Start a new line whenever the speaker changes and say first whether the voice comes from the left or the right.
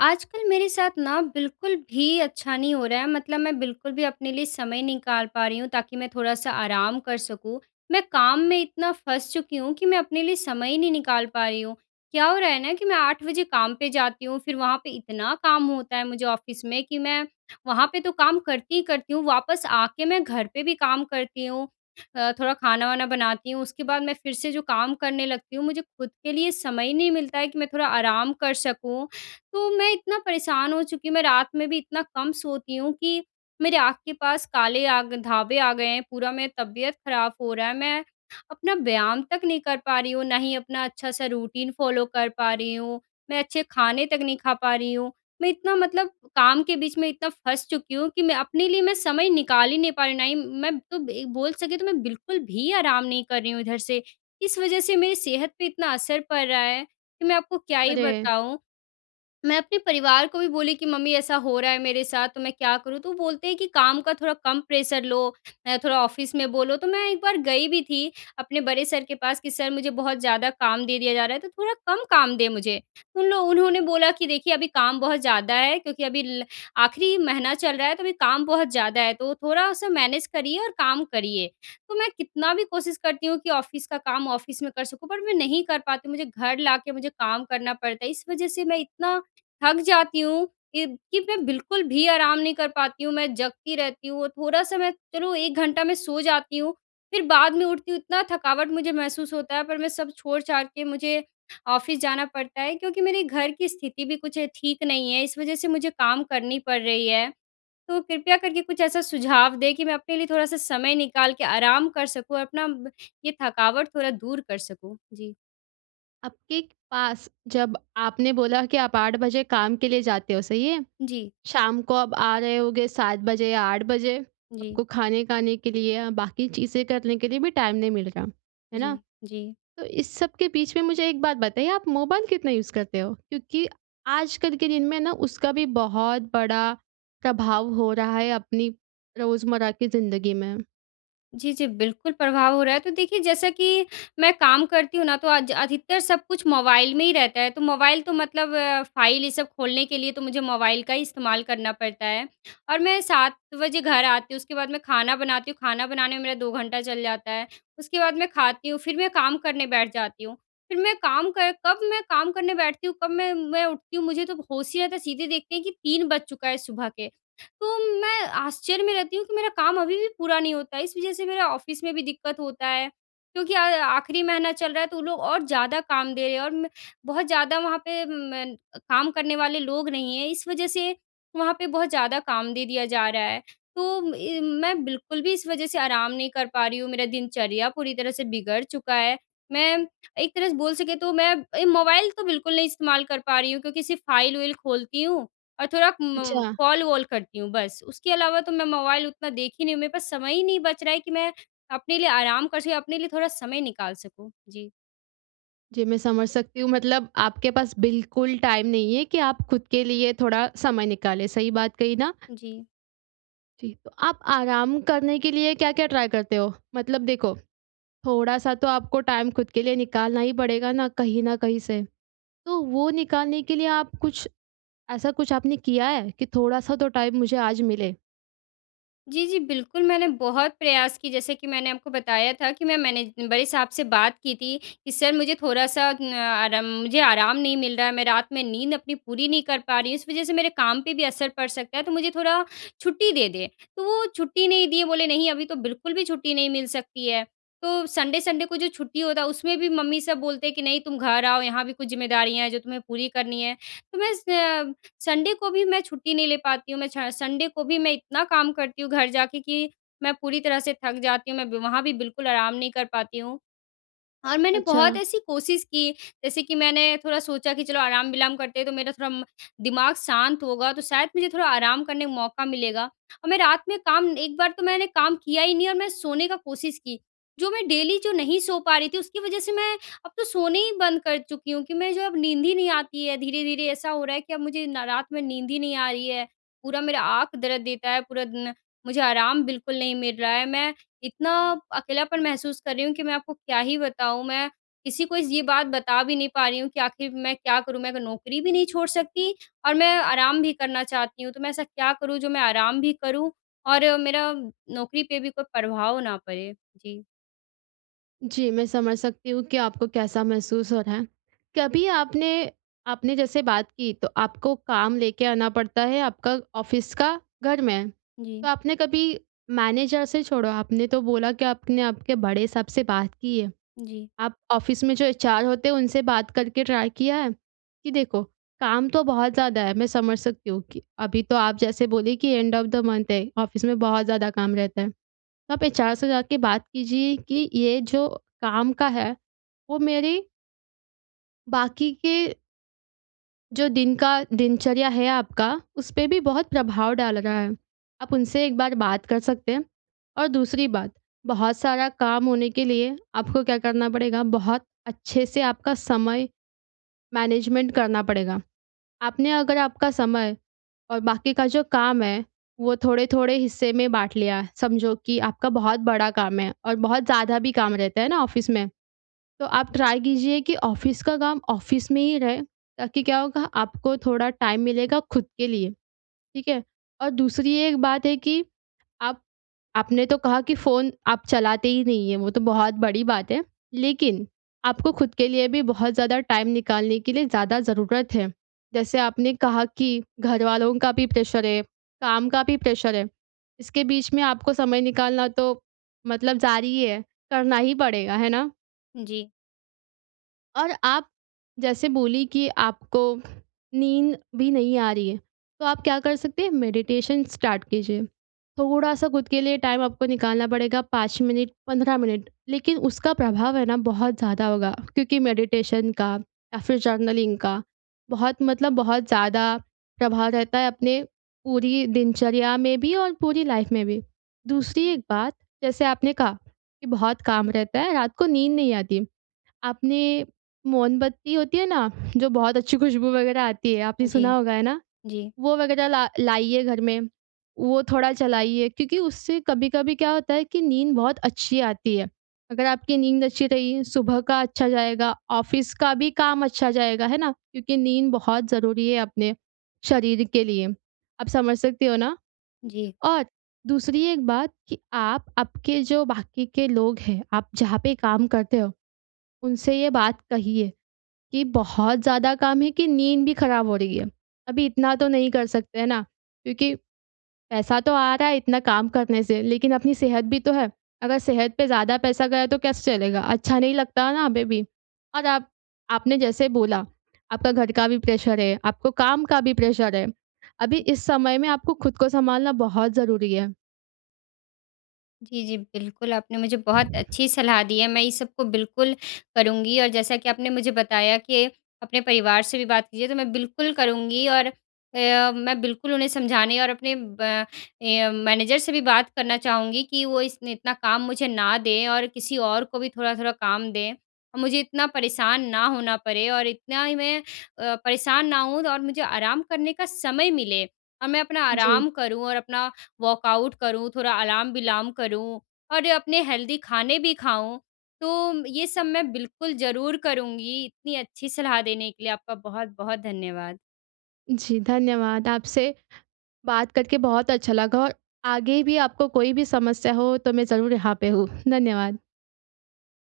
left: आजकल मेरे साथ ना बिल्कुल भी अच्छा नहीं हो रहा है, मतलब मैं बिल्कुल भी अपने लिए समय निकाल पा रही हूँ, ताकि मैं थोड़ा-सा आराम कर सकूँ। मैं काम में इतना फँस चुकी हूँ, कि मैं अपने लिए समय ही नहीं निकाल पा रही हूँ। क्या हो रहा है ना? कि मैं 8 बजे काम पे जाती हूँ फिर वहाँ पे इतना काम होता है मुझे ऑफ़िस में कि मैं, वहाँ पे तो काम करती ही करती हूँ, वापस आके मैं घर पर भी काम करती हूँ। अ, थोड़ा खाना-वाना बनाती हूँ, उसके बाद मैं फिर से जो काम करने लगती हूँ, मुझे ख़ुद के लिए समय ही नहीं मिलता है, कि मैं थोड़ा आराम कर सकूँ। तो मैं इतना परेशान हो चुकी हूँ, मैं रात में भी इतना कम सोती हूँ, कि मेरे आँख के पास काले आग धब्बे आ गए हैं। पूरा मेरा तबियत खराब हो रहा है। मैं अपना व्यायाम तक नहीं कर पा रही हूँ, ना ही अपना अच्छा-सा रूटीन फ़ॉलो कर पा रही हूँ, मैं अच्छे खाने तक नहीं खा पा रही हूँ। मैं इतना मतलब काम के बीच में इतना फँस चुकी हूँ, कि मैं अपने लिए मैं समय निकाल ही नहीं पा रही हूँ। ना ही म मैं तो एक बोल सके तो मैं बिल्कुल भी आराम नहीं कर रही हूँ इधर से। इस वज़ह से मेरी सेहत पे इतना असर पड़ रहा है, कि मैं आपको क्या ही
right: अरे।
left: बताऊँ। मैं अपने परिवार को भी बोली कि मम्मी ऐसा हो रहा है मेरे साथ, तो मैं क्या करूँ? तो वो बोलते हैं कि काम का थोड़ा कम प्रेशर लो। अ, थोड़ा ऑफ़िस में बोलो, तो मैं एक बार गई भी थी, अपने बड़े सर के पास कि सर मुझे बहुत ज़्यादा काम दे दिया जा रहा है, तो थोड़ा कम काम दें मुझे। उन लो उन्होंने बोला कि देखिए अभी काम बहुत ज़्यादा है, क्योंकि अभी ल आखिरी महीना चल रहा है, तो अभी काम बहुत ज़्यादा है, तो थोड़ा उसे मैनेज करिए और काम करिए। तो मैं कितना भी कोशिश करती हूँ कि ऑफ़िस का काम ऑफ़िस में कर सकूँ, पर मैं नहीं कर पाती हूँ, मुझे घर लाके मुझे काम करना पड़ता है, इस वज़ह से मैं इतना थक जाती हूँ कि कि मैं बिल्कुल भी आराम नहीं कर पाती हूँ। मैं जगती रहती हूँ, थोड़ा समय चलो 1 घंटा मैं सो जाती हूँ फिर बाद में उठती हूँ इतना थकावट मुझे महसूस होता है पर मैं सब छोड़-छाड़ के मुझे ऑफ़िस जाना पड़ता है क्योंकि मेरे घर की स्थिति भी कुछ ठीक नहीं है इस वज़ह से मुझे काम करनी पड़ रही है। तो कृपया करके कुछ ऐसा सुझाव दें, कि मैं अपने लिए थोड़ा-सा समय निकाल के आराम कर सकूँ और अपना ब ये थकावट थोड़ा दूर कर सकूँ। जी।
right: आपके पास, जब आपने बोला कि आप 8 बजे काम के लिए जाते हो, सही है?
left: जी।
right: शाम को आप आ रहे होगे 7 बजे या 8 बजे,
left: जी।
right: आपको खाने खाने के लिए, बाक़ी चीज़ें करने के लिए भी टाइम नहीं मिल रहा। है ना?
left: जी, जी।
right: तो इस सब के बीच में मुझे एक बात बताइए, आप मोबाइल कितना यूज़ करते हो? क्योंकि आजकल के दिन में ना, उसका भी बहुत बड़ा प्रभाव हो रहा है अपनी रोज़मर्रा की ज़िंदगी में।
left: जी, जी, बिल्कुल प्रभाव हो रहा है। तो देखिए, जैसा कि मैं काम करती हूँ ना, तो आज अधिकतर सब कुछ मोबाइल में ही रहता है, तो मोबाइल तो मतलब फ़ाइल, ये सब खोलने के लिए तो मुझे मोबाइल का ही इस्तेमाल करना पड़ता है और मैं 7 बजे घर आती हूँ, उसके बाद मैं खाना बनाती हूँ, खाना बनाने में मेरा 2 घंटा चल जाता है। उसके बाद मैं खाती हूँ, फिर मैं काम करने बैठ जाती हूँ। फिर मैं काम कर कब मैं काम करने मैं बैठती हूँ, कब मैं मैं उठती हूँ, मुझे तो अब होश ही आता है, सीधे देखते हैं कि 3 बज चुका है सुबह के, तो मैं आश्चर्य में रहती हूँ कि मेरा काम अभी भी पूरा नहीं होता है, इस वजह से मेरा ऑफ़िस में भी दिक्क़त होता है। क्योंकि अ, आख़िरी महीना चल रहा है, तो वो लोग और ज़्यादा काम दे रहे हैं और मैं बहुत ज़्यादा वहाँ पे म काम करने वाले लोग नहीं हैं, इस वजह से वहाँ पे बहुत ज़्यादा काम दे दिया जा रहा है। तो इ मैं बिल्कुल भी इस वजह से आराम नहीं कर पा रही हूँ, मेरा दिनचर्या पूरी तरह से बिगड़ चुका है। मैं एक तरह से बोल सकें, तो मैं ए मोबाइल तो बिल्कुल नहीं इस्तेमाल कर पा रही हूँ क्योंकि सिर्फ़ फाइल-उइल खोलती हूँ और थोड़ा म
right: अच्छा।
left: कॉल-वॉल करती हूँ, बस। उसके अलावा तो मैं मोबाइल उतना देखी नहीं हूँ, मेरे पास समय ही नहीं बच रहा है कि मैं अपने लिए आराम कर सकें, अपने लिए थोड़ा समय निकाल सकूँ। जी।
right: जी, मैं समझ सकती हूँ मतलब आपके पास बिल्कुल टाइम नहीं है कि आप खुद के लिए थोड़ा समय निकाले, सही बात कही ना?
left: जी।
right: जी। तो आप आराम करने के लिए क्या-क्या ट्राई करते हो? मतलब देखो, थोड़ा-सा तो आपको टाइम खुद के लिए निकालना ही पड़ेगा ना कहीं न कहीं से। तो वो निकालने के लिए आप कुछ, ऐसा कुछ आपने किया है? कि थोड़ा-सा तो टाइम मुझे आज मिले।
left: जी, जी बिल्कुल मैंने बहुत प्रयास कि जैसे कि मैंने आपको बताया था कि मैं मैनेज बड़े साहब से बात की थी कि सर मुझे थोड़ा-सा उम, आराम मुझे आराम नहीं मिल रहा है मैं रात में नींद अपनी पूरी नहीं कर पा रही हूँ इस वजह से मेरे काम पे भी असर पड़ सकता है तो मुझे थोड़ा छुट्टी दे दें। तो वो छुट्टी नहीं दिए बोले नहीं अभी तो बिल्कुल भी छुट्टी नहीं मिल सकती है। तो सन्डे-सन्डे को जो छुट्टी होता है उसमें भी मम्मी सब बोलते हैं कि नहीं तुम घर आओ यहाँ भी कुछ ज़िम्मेदारियाँ है जो तुम्हें पूरी करनी है। तो बस अ, मैं सन्डे को भी मैं छुट्टी नहीं ले पाती हूँ मैं छ सन्डे को भी मैं इतना काम करती हूँ घर जाके कि मैं पूरी तरह से थक जाती हूँ मैं बीमा वहाँ भी बिल्कुल आराम नहीं कर पाती हूँ। और मैंने बहुत
right: अच्छा।
left: ऐसी कोशिश की जैसे कि मैंने थोड़ा सोचा कि चलो आराम-विलाम करते हैं तो मेरा थोड़ा दिमाग शांत होगा तो शायद मुझे थोड़ा आराम करने का मौका मिलेगा। और मैं रात में काम एक बार तो मैंने काम किया ही नहीं और मैं सोने का कोशिश की। जो मैं डेली जो नहीं सो पा रही थी उसकी वजह से मैं अब तो सोने ही बंद कर चुकी हूँ कि मैं जो अब नींद ही नहीं आती है धीरे-धीरे ऐसा हो रहा है कि अब मुझे ना रात में नींद ही नहीं आ रही है। पूरा मेरा आँख दर्द देता है पूरा दिन, मुझे आराम बिल्कुल नहीं मिल रहा है मैं इतना अकेलापन महसूस कर रही हूँ कि मैं आपको क्या ही बताऊँ, मैं किसी को ये बात बता भी नहीं पा रही हूँ कि आख़िर मैं क्या करूँ? मैं अब नौकरी भी नहीं छोड़ सकती, और मैं आराम भी करना चाहती हूँ तो मैं ऐसा क्या करूँम, जो मैं आराम भी करूँ और मेरा नौकरी पे भी कोई प्रभाव ना पड़े? जी।
right: जी, मैं समझ सकती हूँ कि आपको कैसा महसूस हो रहा है। कभी आपने आपने जैसे बात की, तो आपको काम लेके आना पड़ता है आपका ऑफ़िस का घर में। तो
left: जी।
right: आपने कभी मैनेजर से छोड़ो आपने तो बोला कि आपने आपके बड़े साहब से बात की है।
left: जी।
right: आप ऑफ़िस में जो एचआर होते हैं उनसे बात करके ट्राई किया है? कि देखो, काम तो बहुत ज़्यादा है मैं समझ सकती हूँ कि अभी तो आप जैसे बोले कि एंड ऑफ़ द मंथ है ऑफ़िस में बहुत ज़्यादा काम रहता है। तो आप एचआर से जा के बात कीजिए कि ये जो काम का है, वो मेरी बाकी के जो दिन का दिनचर्या है आपका, उसपे भी बहुत प्रभाव डाल रहा है। आप उनसे एक बार बात कर सकते हैं। और दूसरी बात, बहुत सारा काम होने के लिए आपको क्या करना पड़ेगा बहुत अच्छे से आपका समय मैनेजमेंट करना पड़ेगा। आपने अगर आपका समय और बाकी का जो काम है वो थोड़े-थोड़े हिस्से में बाँट लिया, समझो कि आपका बहुत बड़ा काम है और बहुत ज़्यादा भी काम रहता है ना ऑफ़िस में? तो आप ट्राई कीजिए कि ऑफ़िस का काम ऑफ़िस में ही रहे ताकि क्या होगा आपको थोड़ा टाइम मिलेगा ख़ुद के लिए, ठीक है? और दूसरी एक बात है कि आप आपने तो कहा कि फ़ोन आप चलाते ही नहीं है वो तो बहुत बड़ी बात है लेकिन आपको ख़ुद के लिए भी बहुत ज़्यादा टाइम निकालने के लिए ज़्यादा ज़रूरत है। जैसे आपने कहा कि घरवालों का भी प्रेशर है, काम का भी प्रेशर है, इसके बीच में आपको समय निकालना तो मतलब ज़ारी है करना ही पड़ेगा। है ना?
left: जी।
right: और आप जैसे बोली कि आपको नींद भी नहीं आ रही है, तो आप क्या कर सकते हैं मेडिटेशन स्टार्ट कीजिए। थोड़ा-सा ख़ुद के लिए टाइम आपको निकालना पड़ेगा 5 मिनट, 15 मिनट लेकिन उसका प्रभाव है ना, बहुत ज़्यादा होगा। क्योंकि मेडिटेशन का या फिर जर्नलिंग का बहुत मतलब बहुत ज़्यादा प्रभाव रहता है, अपने पूरी दिनचर्या में भी और पूरी लाइफ़ में भी। दूसरी एक बात जैसे आपने कहा, कि बहुत काम रहता है, रात को नींद नहीं आती। आपने मोमबत्ती होती है ना, जो बहुत अच्छी खुशबू वग़ैरह आती है, आपने
left: जी।
right: सुना होगा। है ना?
left: जी।
right: वो वग़ैरह ला लाइए घर में, वो थोड़ा चलाइए क्योंकि उससे कभी-कभी क्या होता है, कि नींद बहुत अच्छी आती है। अगर आपकी नींद अच्छी रही, सुबह का अच्छा जाएगा, ऑफ़िस का भी काम अच्छा जाएगा। है ना? क्योंकि नींद बहुत ज़रूरी है, अपने शरीर के लिए। आप समझ सकते हो ना।
left: जी।
right: और दूसरी एक बात कि, आप आपके जो बाकी के लोग हैं, आप जहाँ पे काम करते हो, उनसे ये बात कहिए कि बहुत ज़्यादा काम है, कि नींद भी ख़राब हो रही है। अभी इतना तो नहीं कर सकते हैं ना, क्योंकि पैसा तो आ रहा है इतना काम करने से लेकिन अपनी सेहत भी तो है। अगर सेहत पे ज़्यादा पैसा गया तो कैसे चलेगा? अच्छा नहीं लगता ना बेबी। और आप आपने जैसे बोला, आपका घर का भी प्रेशर है, आपको काम का भी प्रेशर है, अभी
left: इ
right: इस समय में आपको ख़ुद को सँभालना बहुत ज़रूरी है।
left: जी, जी, बिल्कुल आपने मुझे बहुत अच्छी सलाह दी है, मैं इस सब को बिल्कुल करूँगी। और जैसा कि आपने मुझे बताया कि, अपने परिवार से भी बात कीजिए, तो मैं बिल्कुल करूँगी और अ, मैं बिल्कुल उन्हें समझाने और अपने ब अ, मैनेजर से भी बात करना चाहूँगी कि वो इसने इतना काम मुझे ना दें और किसी और को भी थोड़ा-थोड़ा काम दें। मुझे इतना परेशान ना होना पड़े और इतना ही मैं अ, परेशान ना होऊँ और मुझे आराम करने का समय मिले। और मैं अपना
right: जी।
left: आराम करूँ और अपना वर्कआउट करूँ, थोड़ा आलाम-विलाम करूँ और अपने हेल्दी खाने भी खाऊँ। तो, ये सब मैं बिल्कुल ज़रूर करूँगी। इतनी अच्छी सलाह देने के लिए आपका बहुत-बहुत धन्यवाद।
right: जी, धन्यवाद। आपसे, बात करके बहुत अच्छा लगा और आगे भी आपको कोई भी समस्या हो, तो मैं ज़रूर यहाँ पे हूँ। धन्यवाद।